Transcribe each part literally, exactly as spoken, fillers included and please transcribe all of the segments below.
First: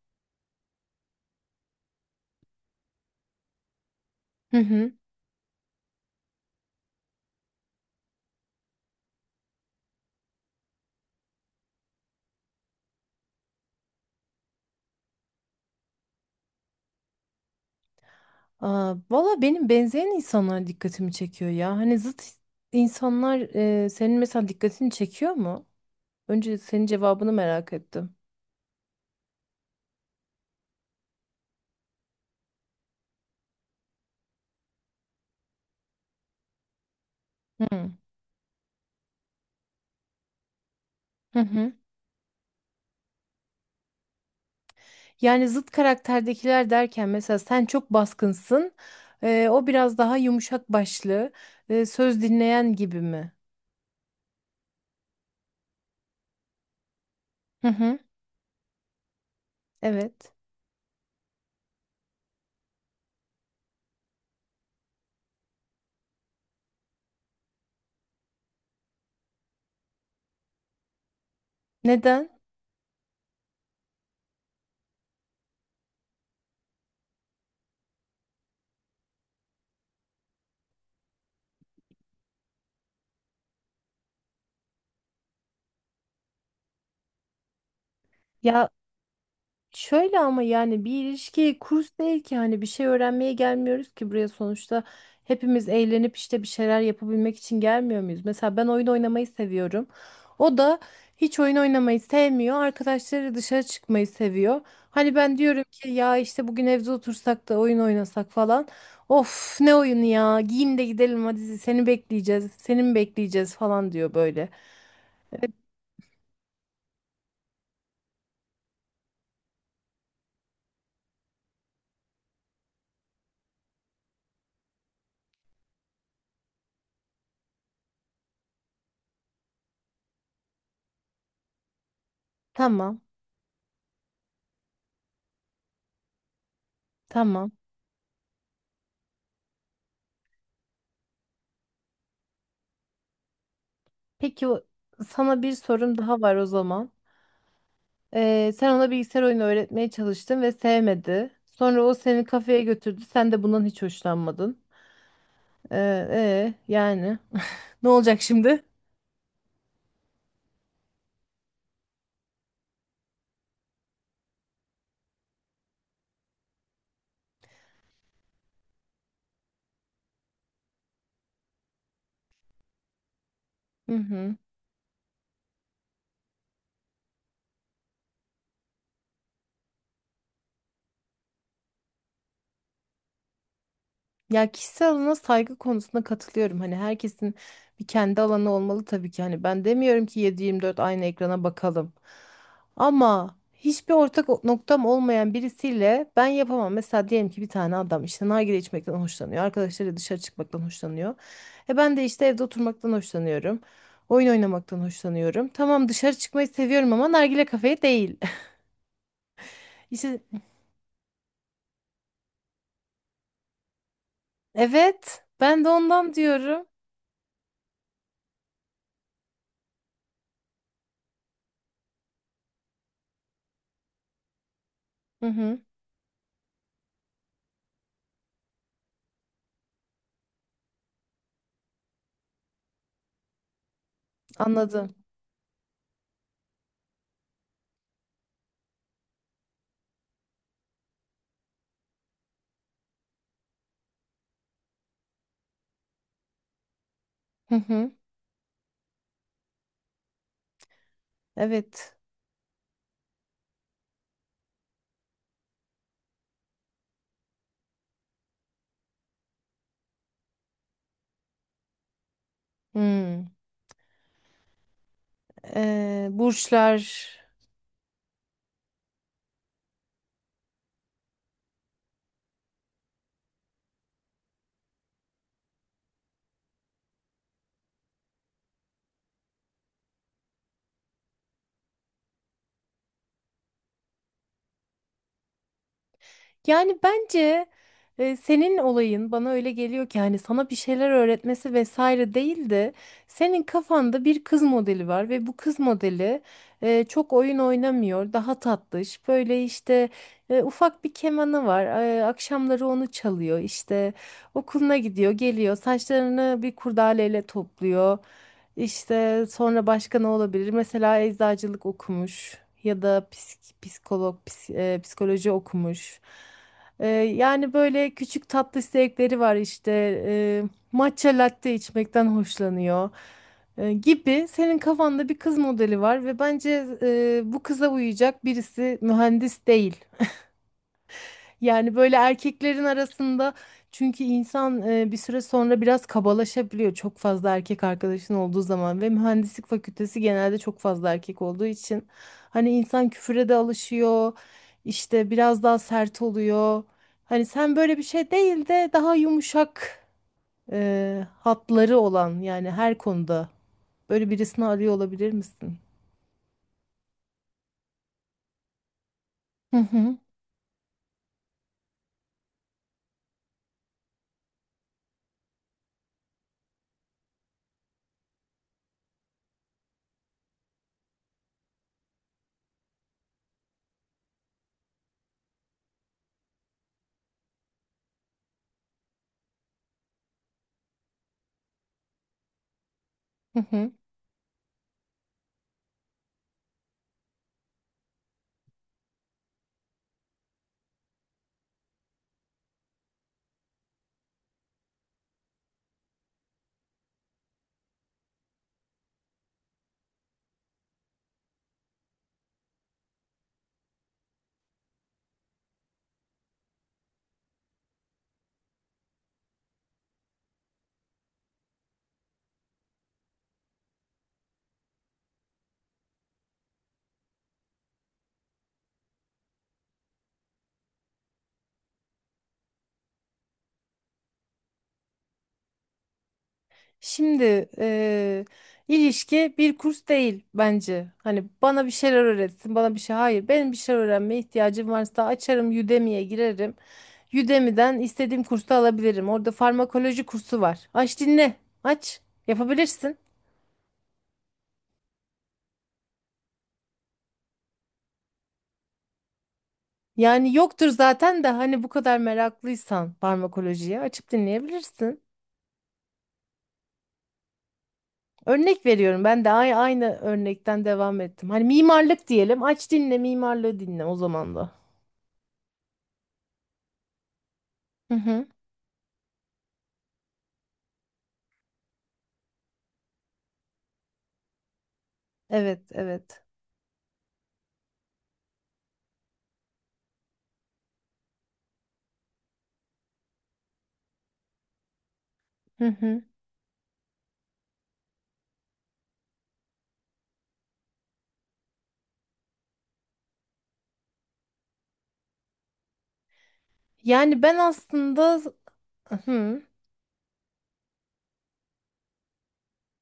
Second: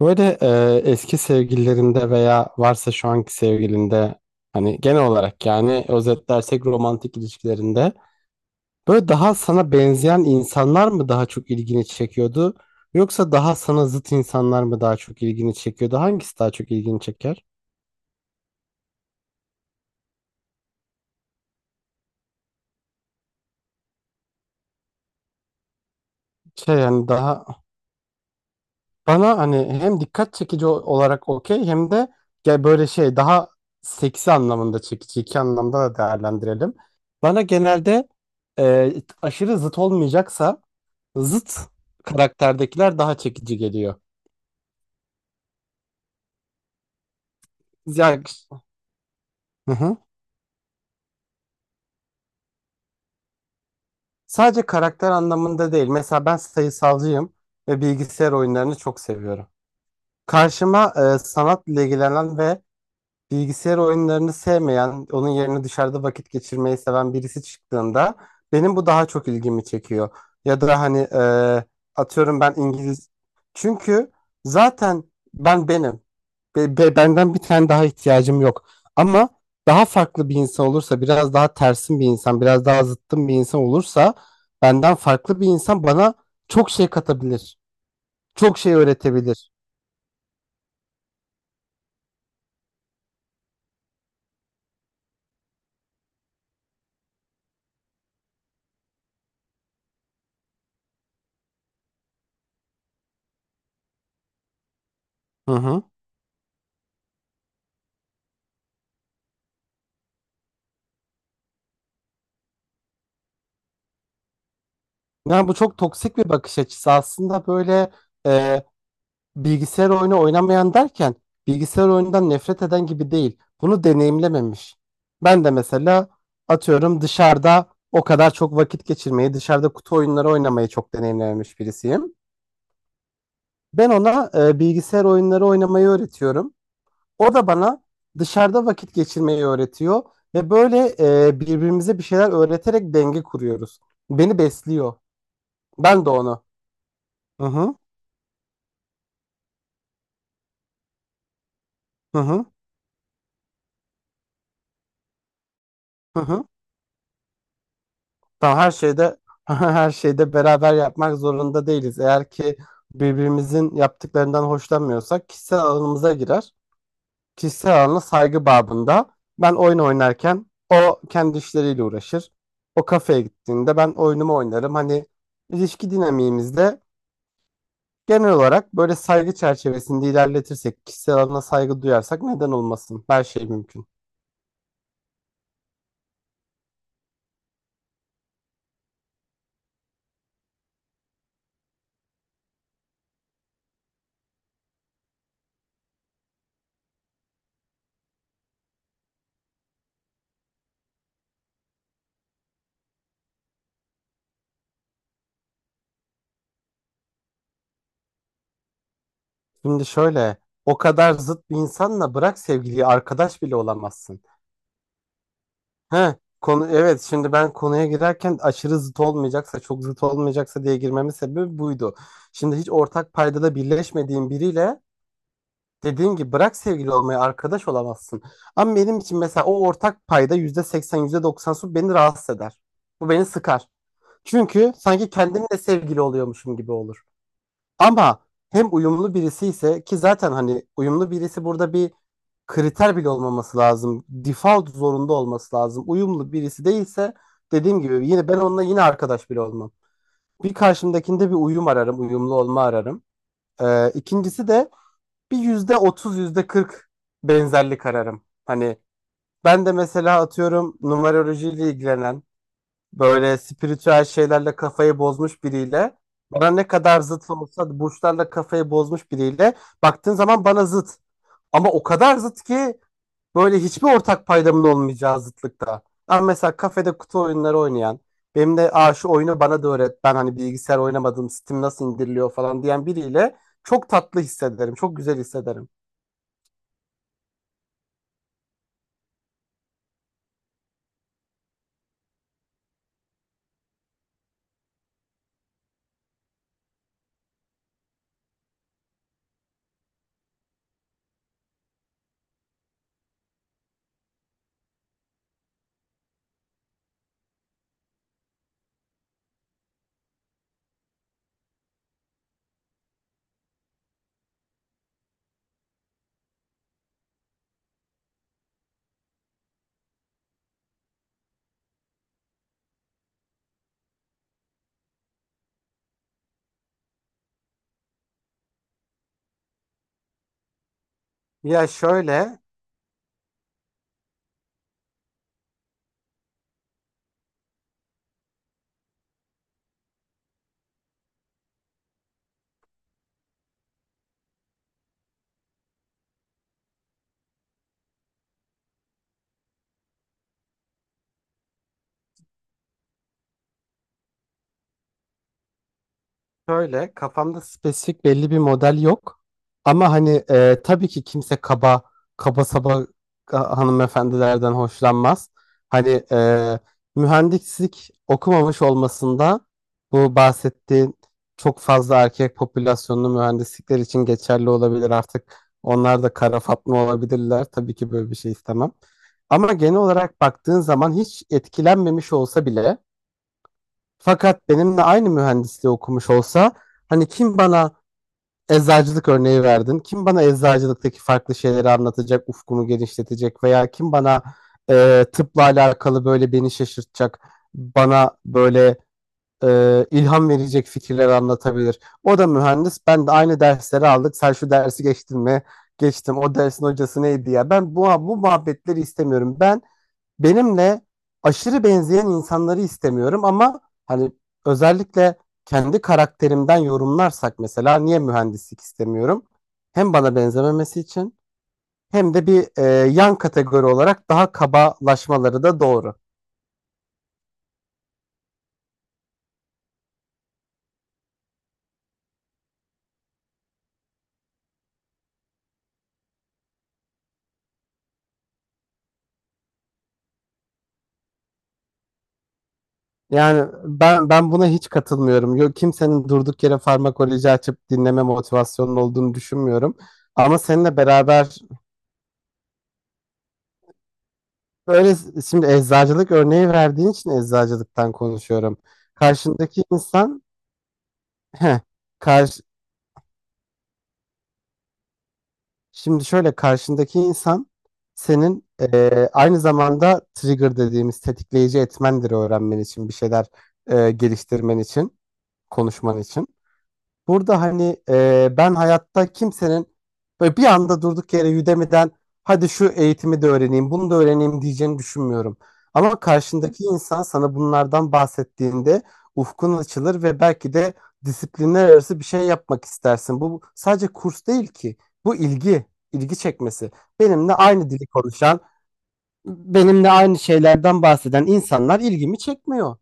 Böyle e, eski sevgililerinde veya varsa şu anki sevgilinde Hı hani hı. genel olarak yani özetlersek romantik ilişkilerinde böyle daha sana benzeyen insanlar mı daha çok ilgini çekiyordu yoksa daha sana zıt insanlar mı daha çok ilgini çekiyordu? Hangisi daha çok ilgini çeker? Aa, valla benim benzeyen insanlar dikkatimi çekiyor ya. Hani zıt insanlar e, senin mesela dikkatini çekiyor mu? Önce Şey senin yani cevabını daha merak ettim. bana hani hem dikkat çekici o- olarak okey hem de gel böyle şey daha seksi anlamında çekici iki anlamda da değerlendirelim. Bana Hı genelde e, aşırı zıt olmayacaksa hı. zıt Hı. karakterdekiler daha çekici geliyor. Yani zıt karakterdekiler derken mesela sen çok Yani, baskınsın, e, o hı hı. biraz daha yumuşak başlı, e, söz dinleyen gibi mi? Sadece karakter anlamında değil. Mesela ben sayısalcıyım Hı ve hı. bilgisayar oyunlarını çok seviyorum. Evet. Karşıma e, sanatla ilgilenen ve bilgisayar oyunlarını sevmeyen, onun yerine dışarıda vakit geçirmeyi seven birisi çıktığında benim bu daha çok ilgimi çekiyor. Ya da hani e, Neden? atıyorum ben İngiliz. Çünkü zaten ben benim. Be- be- benden bir tane daha ihtiyacım yok. Ama daha farklı bir insan olursa, biraz daha tersin bir insan, biraz daha zıttım bir insan olursa, benden farklı bir insan bana çok şey katabilir. Çok ya şey öğretebilir. Şöyle ama yani bir ilişki kurs değil ki. Hani bir şey öğrenmeye gelmiyoruz ki buraya. Sonuçta hepimiz eğlenip işte bir şeyler yapabilmek için gelmiyor muyuz? Mesela ben oyun oynamayı seviyorum. O da hiç oyun oynamayı sevmiyor. Arkadaşları dışarı çıkmayı seviyor. Hani ben Hı diyorum hı. ki ya işte bugün evde otursak da oyun oynasak falan. Of ne oyunu ya, giyin de gidelim hadi, seni bekleyeceğiz, seni mi bekleyeceğiz falan diyor böyle. Yani bu çok toksik bir bakış açısı. Aslında böyle e, bilgisayar oyunu oynamayan derken bilgisayar oyunundan nefret eden gibi değil. Bunu deneyimlememiş. Ben de mesela atıyorum dışarıda o kadar çok vakit geçirmeyi, dışarıda kutu oyunları oynamayı çok deneyimlememiş birisiyim. Tamam Ben ona e, bilgisayar oyunları oynamayı öğretiyorum. O da tamam. bana dışarıda vakit geçirmeyi öğretiyor ve böyle e, birbirimize bir şeyler öğreterek denge kuruyoruz. Beni Peki o- besliyor. sana bir sorum Ben de daha var onu. o zaman. Hı hı. Ee, sen ona bilgisayar oyunu öğretmeye çalıştın ve sevmedi. Sonra o Hı seni hı. kafeye götürdü. Sen de bundan hiç hoşlanmadın. Ee, Hı hı. E, yani ne olacak Tamam şimdi? her şeyde her şeyde beraber yapmak zorunda değiliz. Eğer ki birbirimizin yaptıklarından hoşlanmıyorsak kişisel alanımıza girer. Kişisel alana saygı babında ben oyun oynarken o kendi işleriyle uğraşır. O kafeye gittiğinde ben Hı oyunumu hı. oynarım. Hani ilişki dinamiğimizde genel olarak böyle saygı çerçevesinde ilerletirsek, kişisel alana saygı duyarsak neden olmasın? Her şey mümkün. Ya, kişisel alana saygı konusunda katılıyorum. Hani herkesin bir kendi alanı olmalı tabii ki. Hani ben demiyorum ki yedi yirmi dört aynı ekrana bakalım. Ama hiçbir ortak o- noktam olmayan birisiyle ben yapamam. Mesela diyelim ki bir tane adam işte nargile içmekten hoşlanıyor. Arkadaşları dışarı çıkmaktan hoşlanıyor. E ben de işte evde oturmaktan hoşlanıyorum. Oyun oynamaktan hoşlanıyorum. Tamam, dışarı çıkmayı seviyorum ama nargile kafeye değil. Şimdi İşte şöyle o kadar zıt bir insanla bırak sevgiliyi arkadaş bile olamazsın. evet, ben de ondan He, diyorum. konu evet şimdi ben konuya girerken aşırı zıt olmayacaksa çok zıt olmayacaksa diye girmemin sebebi buydu. Şimdi hiç ortak paydada birleşmediğin biriyle Hı hı, dediğim gibi bırak sevgili olmayı arkadaş olamazsın. Ama benim için mesela o ortak payda yüzde seksen yüzde doksan su beni rahatsız eder. Bu beni sıkar. Çünkü anladım. sanki kendimle sevgili oluyormuşum gibi olur. Ama hem uyumlu birisi ise ki zaten hani uyumlu birisi burada bir kriter bile olmaması lazım. Default zorunda olması lazım. Uyumlu birisi değilse Hı dediğim hı, gibi yine ben onunla yine arkadaş bile olmam. Bir karşımdakinde bir uyum evet. ararım, uyumlu olma ararım. Ee, ikincisi de bir yüzde otuz, yüzde kırk benzerlik ararım. Hani ben de mesela atıyorum numerolojiyle ilgilenen Hmm. böyle spiritüel şeylerle kafayı bozmuş biriyle Ee, bana ne kadar burçlar. zıt olsa da burçlarla kafayı bozmuş biriyle baktığın zaman bana zıt. Ama o kadar zıt ki böyle hiçbir ortak paydamın olmayacağı zıtlıkta. Ama mesela kafede kutu oyunları oynayan benim de Aa, şu oyunu bana da öğret ben hani bilgisayar oynamadım Steam nasıl indiriliyor falan diyen biriyle çok tatlı hissederim. Çok güzel hissederim. Yani bence e, senin olayın bana öyle geliyor ki hani sana bir şeyler öğretmesi vesaire değil de senin kafanda bir kız modeli var ve bu kız modeli e, çok oyun oynamıyor, daha tatlış. Böyle işte e, ufak bir kemanı var. E, akşamları onu çalıyor. İşte okuluna gidiyor, geliyor. Saçlarını bir kurdaleyle topluyor. İşte sonra başka ne olabilir? Mesela eczacılık okumuş ya da psik- psikolog, ps- e, psikoloji okumuş. E, yani böyle küçük tatlı zevkleri var işte. E, matcha latte içmekten hoşlanıyor e, gibi. Senin kafanda bir kız modeli var ve bence e, bu kıza uyacak birisi mühendis değil. Ya Yani böyle şöyle erkeklerin arasında, çünkü insan e, bir süre sonra biraz kabalaşabiliyor çok fazla erkek arkadaşın olduğu zaman ve mühendislik fakültesi genelde çok fazla erkek olduğu için hani insan küfüre de alışıyor, işte biraz daha sert oluyor. Hani sen böyle bir şey değil de daha yumuşak e, hatları olan, yani her konuda böyle birisini arıyor olabilir misin? Şöyle kafamda spesifik belli bir model yok. Hı Ama hı. hani e, tabii ki kimse kaba kaba saba ka- hanımefendilerden hoşlanmaz. Hani e, mühendislik okumamış olmasında bu bahsettiğin çok fazla erkek popülasyonlu mühendislikler için geçerli olabilir artık. Onlar da kara Fatma olabilirler. Tabii ki böyle bir şey istemem. Ama genel olarak baktığın zaman hiç etkilenmemiş olsa bile Hı hı. fakat benimle aynı mühendisliği okumuş olsa hani kim bana eczacılık örneği verdin? Kim bana eczacılıktaki farklı şeyleri anlatacak, ufkumu genişletecek veya kim bana e, tıpla alakalı böyle beni şaşırtacak, bana böyle e, ilham verecek fikirler anlatabilir? O da mühendis. Ben de aynı dersleri aldık. Sen şu dersi geçtin mi? Geçtim. O dersin hocası neydi ya? Ben bu bu muhabbetleri istemiyorum. Ben benimle aşırı benzeyen insanları istemiyorum ama hani özellikle kendi karakterimden yorumlarsak mesela niye mühendislik istemiyorum? Hem bana benzememesi için hem de bir e, yan kategori olarak daha kabalaşmaları da doğru. Şimdi eee, ilişki bir kurs değil bence. Hani bana bir şeyler öğretsin, bana bir şey. Hayır, benim bir şeyler öğrenmeye ihtiyacım varsa açarım, Udemy'ye girerim. Udemy'den istediğim kursu alabilirim. Orada farmakoloji kursu var. Aç dinle, aç. Yapabilirsin. Yani ben ben buna hiç katılmıyorum. Yok kimsenin durduk yere farmakoloji açıp dinleme motivasyonunun olduğunu düşünmüyorum. Yani Ama yoktur seninle zaten de beraber hani bu kadar meraklıysan farmakolojiye açıp böyle dinleyebilirsin. şimdi eczacılık örneği verdiğin için eczacılıktan konuşuyorum. Örnek veriyorum, ben de ay- Karşındaki aynı insan örnekten devam ettim. Hani Heh, mimarlık karşı, diyelim, aç dinle mimarlığı dinle o zaman da. şimdi şöyle karşındaki insan Hı hı. senin eee, aynı zamanda trigger dediğimiz tetikleyici etmendir öğrenmen için bir şeyler eee, geliştirmen için Evet konuşman evet. için. Burada hani e, ben hayatta kimsenin böyle bir anda durduk yere Udemy'den hadi şu eğitimi de öğreneyim, bunu da öğreneyim diyeceğini düşünmüyorum. Hı Ama hı. karşındaki insan sana bunlardan bahsettiğinde ufkun açılır ve belki de disiplinler arası bir şey yapmak istersin. Bu sadece kurs değil ki. Bu ilgi, ilgi çekmesi. Yani Benimle ben aynı dili aslında konuşan, hı. benimle aynı şeylerden bahseden insanlar ilgimi çekmiyor.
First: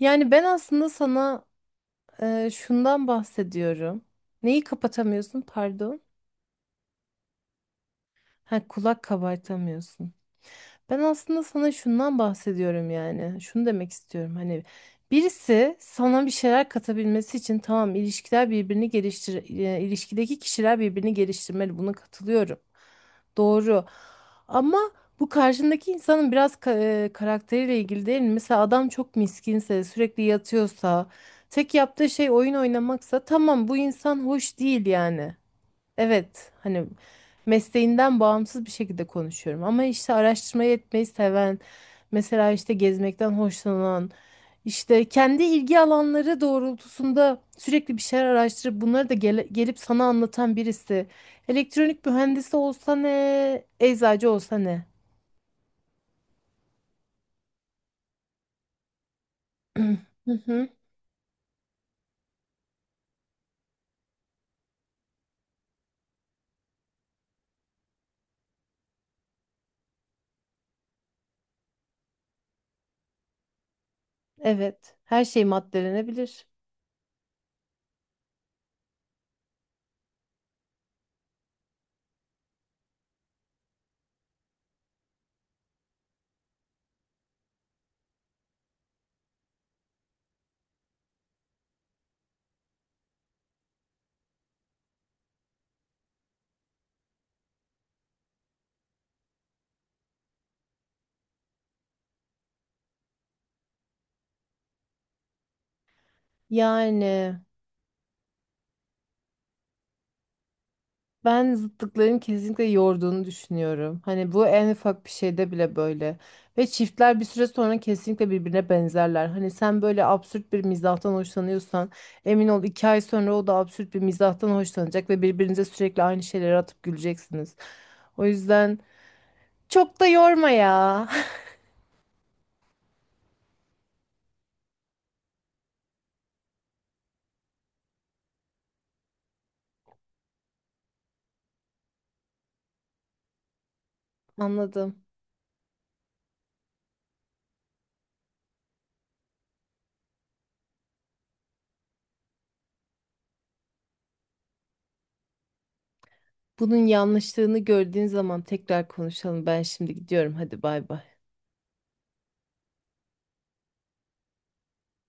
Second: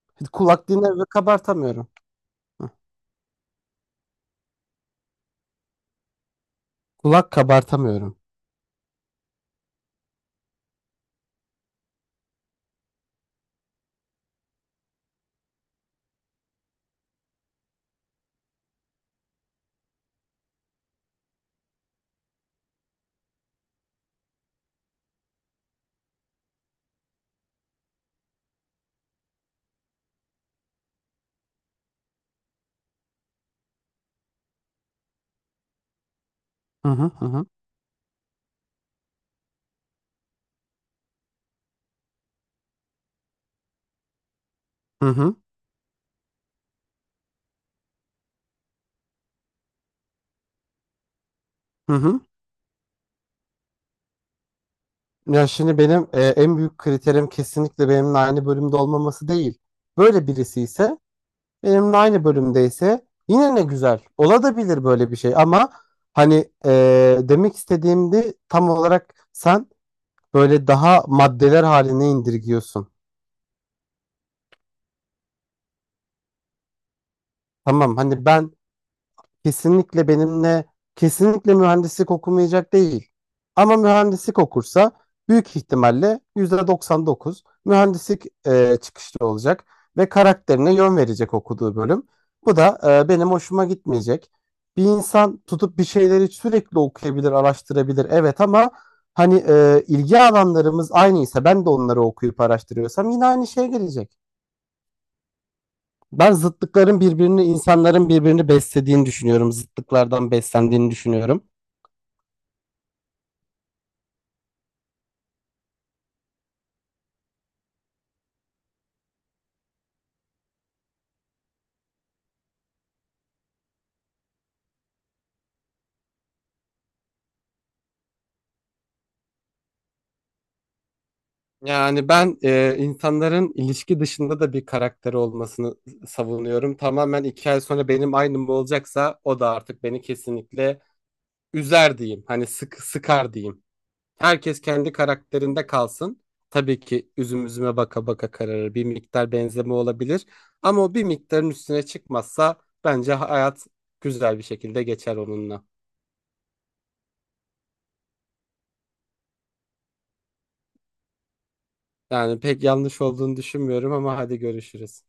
Yani ben Kulak aslında dinler ve sana kabartamıyorum. e, şundan bahsediyorum. Neyi kapatamıyorsun? Pardon. Kulak kabartamıyorum. Ha, kulak kabartamıyorsun. Ben aslında sana şundan bahsediyorum yani. Şunu demek istiyorum. Hani birisi sana bir şeyler katabilmesi için, tamam, ilişkiler birbirini geliştir e, ilişkideki kişiler birbirini geliştirmeli. Buna katılıyorum. Doğru. Ama bu karşındaki insanın biraz ka- e, karakteriyle ilgili değil mi? Mesela adam çok miskinse, sürekli yatıyorsa, tek yaptığı şey oyun oynamaksa tamam, bu insan hoş değil yani. Evet, hani Hı hı hı. mesleğinden bağımsız bir şekilde konuşuyorum. Ama işte araştırmayı etmeyi seven, mesela işte gezmekten hoşlanan, işte Hı hı, kendi ilgi alanları doğrultusunda sürekli bir şeyler araştırıp bunları da gele- gelip sana anlatan birisi. hı Elektronik hı. mühendisi olsa ne, eczacı olsa ne? Ya şimdi benim e, en büyük kriterim kesinlikle benimle aynı bölümde olmaması değil. Böyle Hı birisi hı. ise benimle aynı bölümdeyse yine ne güzel. Olabilir böyle bir şey ama hani e, demek istediğimde tam olarak sen böyle daha maddeler haline indirgiyorsun. Evet, her şey maddelenebilir. Tamam hani ben kesinlikle benimle kesinlikle mühendislik okumayacak değil. Ama mühendislik okursa büyük ihtimalle yüzde doksan dokuz mühendislik e, çıkışlı olacak ve karakterine yön verecek okuduğu bölüm. Bu da e, benim hoşuma gitmeyecek. Bir insan tutup bir şeyleri sürekli okuyabilir, araştırabilir. Evet ama hani e, ilgi alanlarımız aynıysa ben de onları okuyup araştırıyorsam yine aynı şeye gelecek. Ben zıtlıkların Yani. birbirini, insanların birbirini beslediğini düşünüyorum. Zıtlıklardan beslendiğini düşünüyorum. Ben zıtlıkların kesinlikle yorduğunu düşünüyorum. Hani bu en ufak bir şeyde bile böyle. Ve çiftler bir süre sonra kesinlikle birbirine benzerler. Hani sen böyle absürt bir mizahtan hoşlanıyorsan emin ol iki ay sonra o da absürt bir mizahtan hoşlanacak ve birbirinize sürekli aynı şeyleri atıp güleceksiniz. O yüzden çok da yorma ya. Yani ben e, insanların ilişki dışında da bir karakteri olmasını savunuyorum. Tamamen iki ay sonra benim aynım olacaksa o da artık beni kesinlikle üzer diyeyim. Hani sık, sıkar diyeyim. Herkes kendi Anladım. karakterinde kalsın. Tabii ki üzüm üzüme baka baka kararır. Bir miktar benzeme olabilir. Ama o bir miktarın üstüne çıkmazsa bence hayat güzel bir şekilde geçer onunla. Bunun yanlışlığını gördüğün zaman tekrar konuşalım. Ben şimdi gidiyorum. Hadi bay bay. Yani pek yanlış olduğunu düşünmüyorum ama hadi görüşürüz.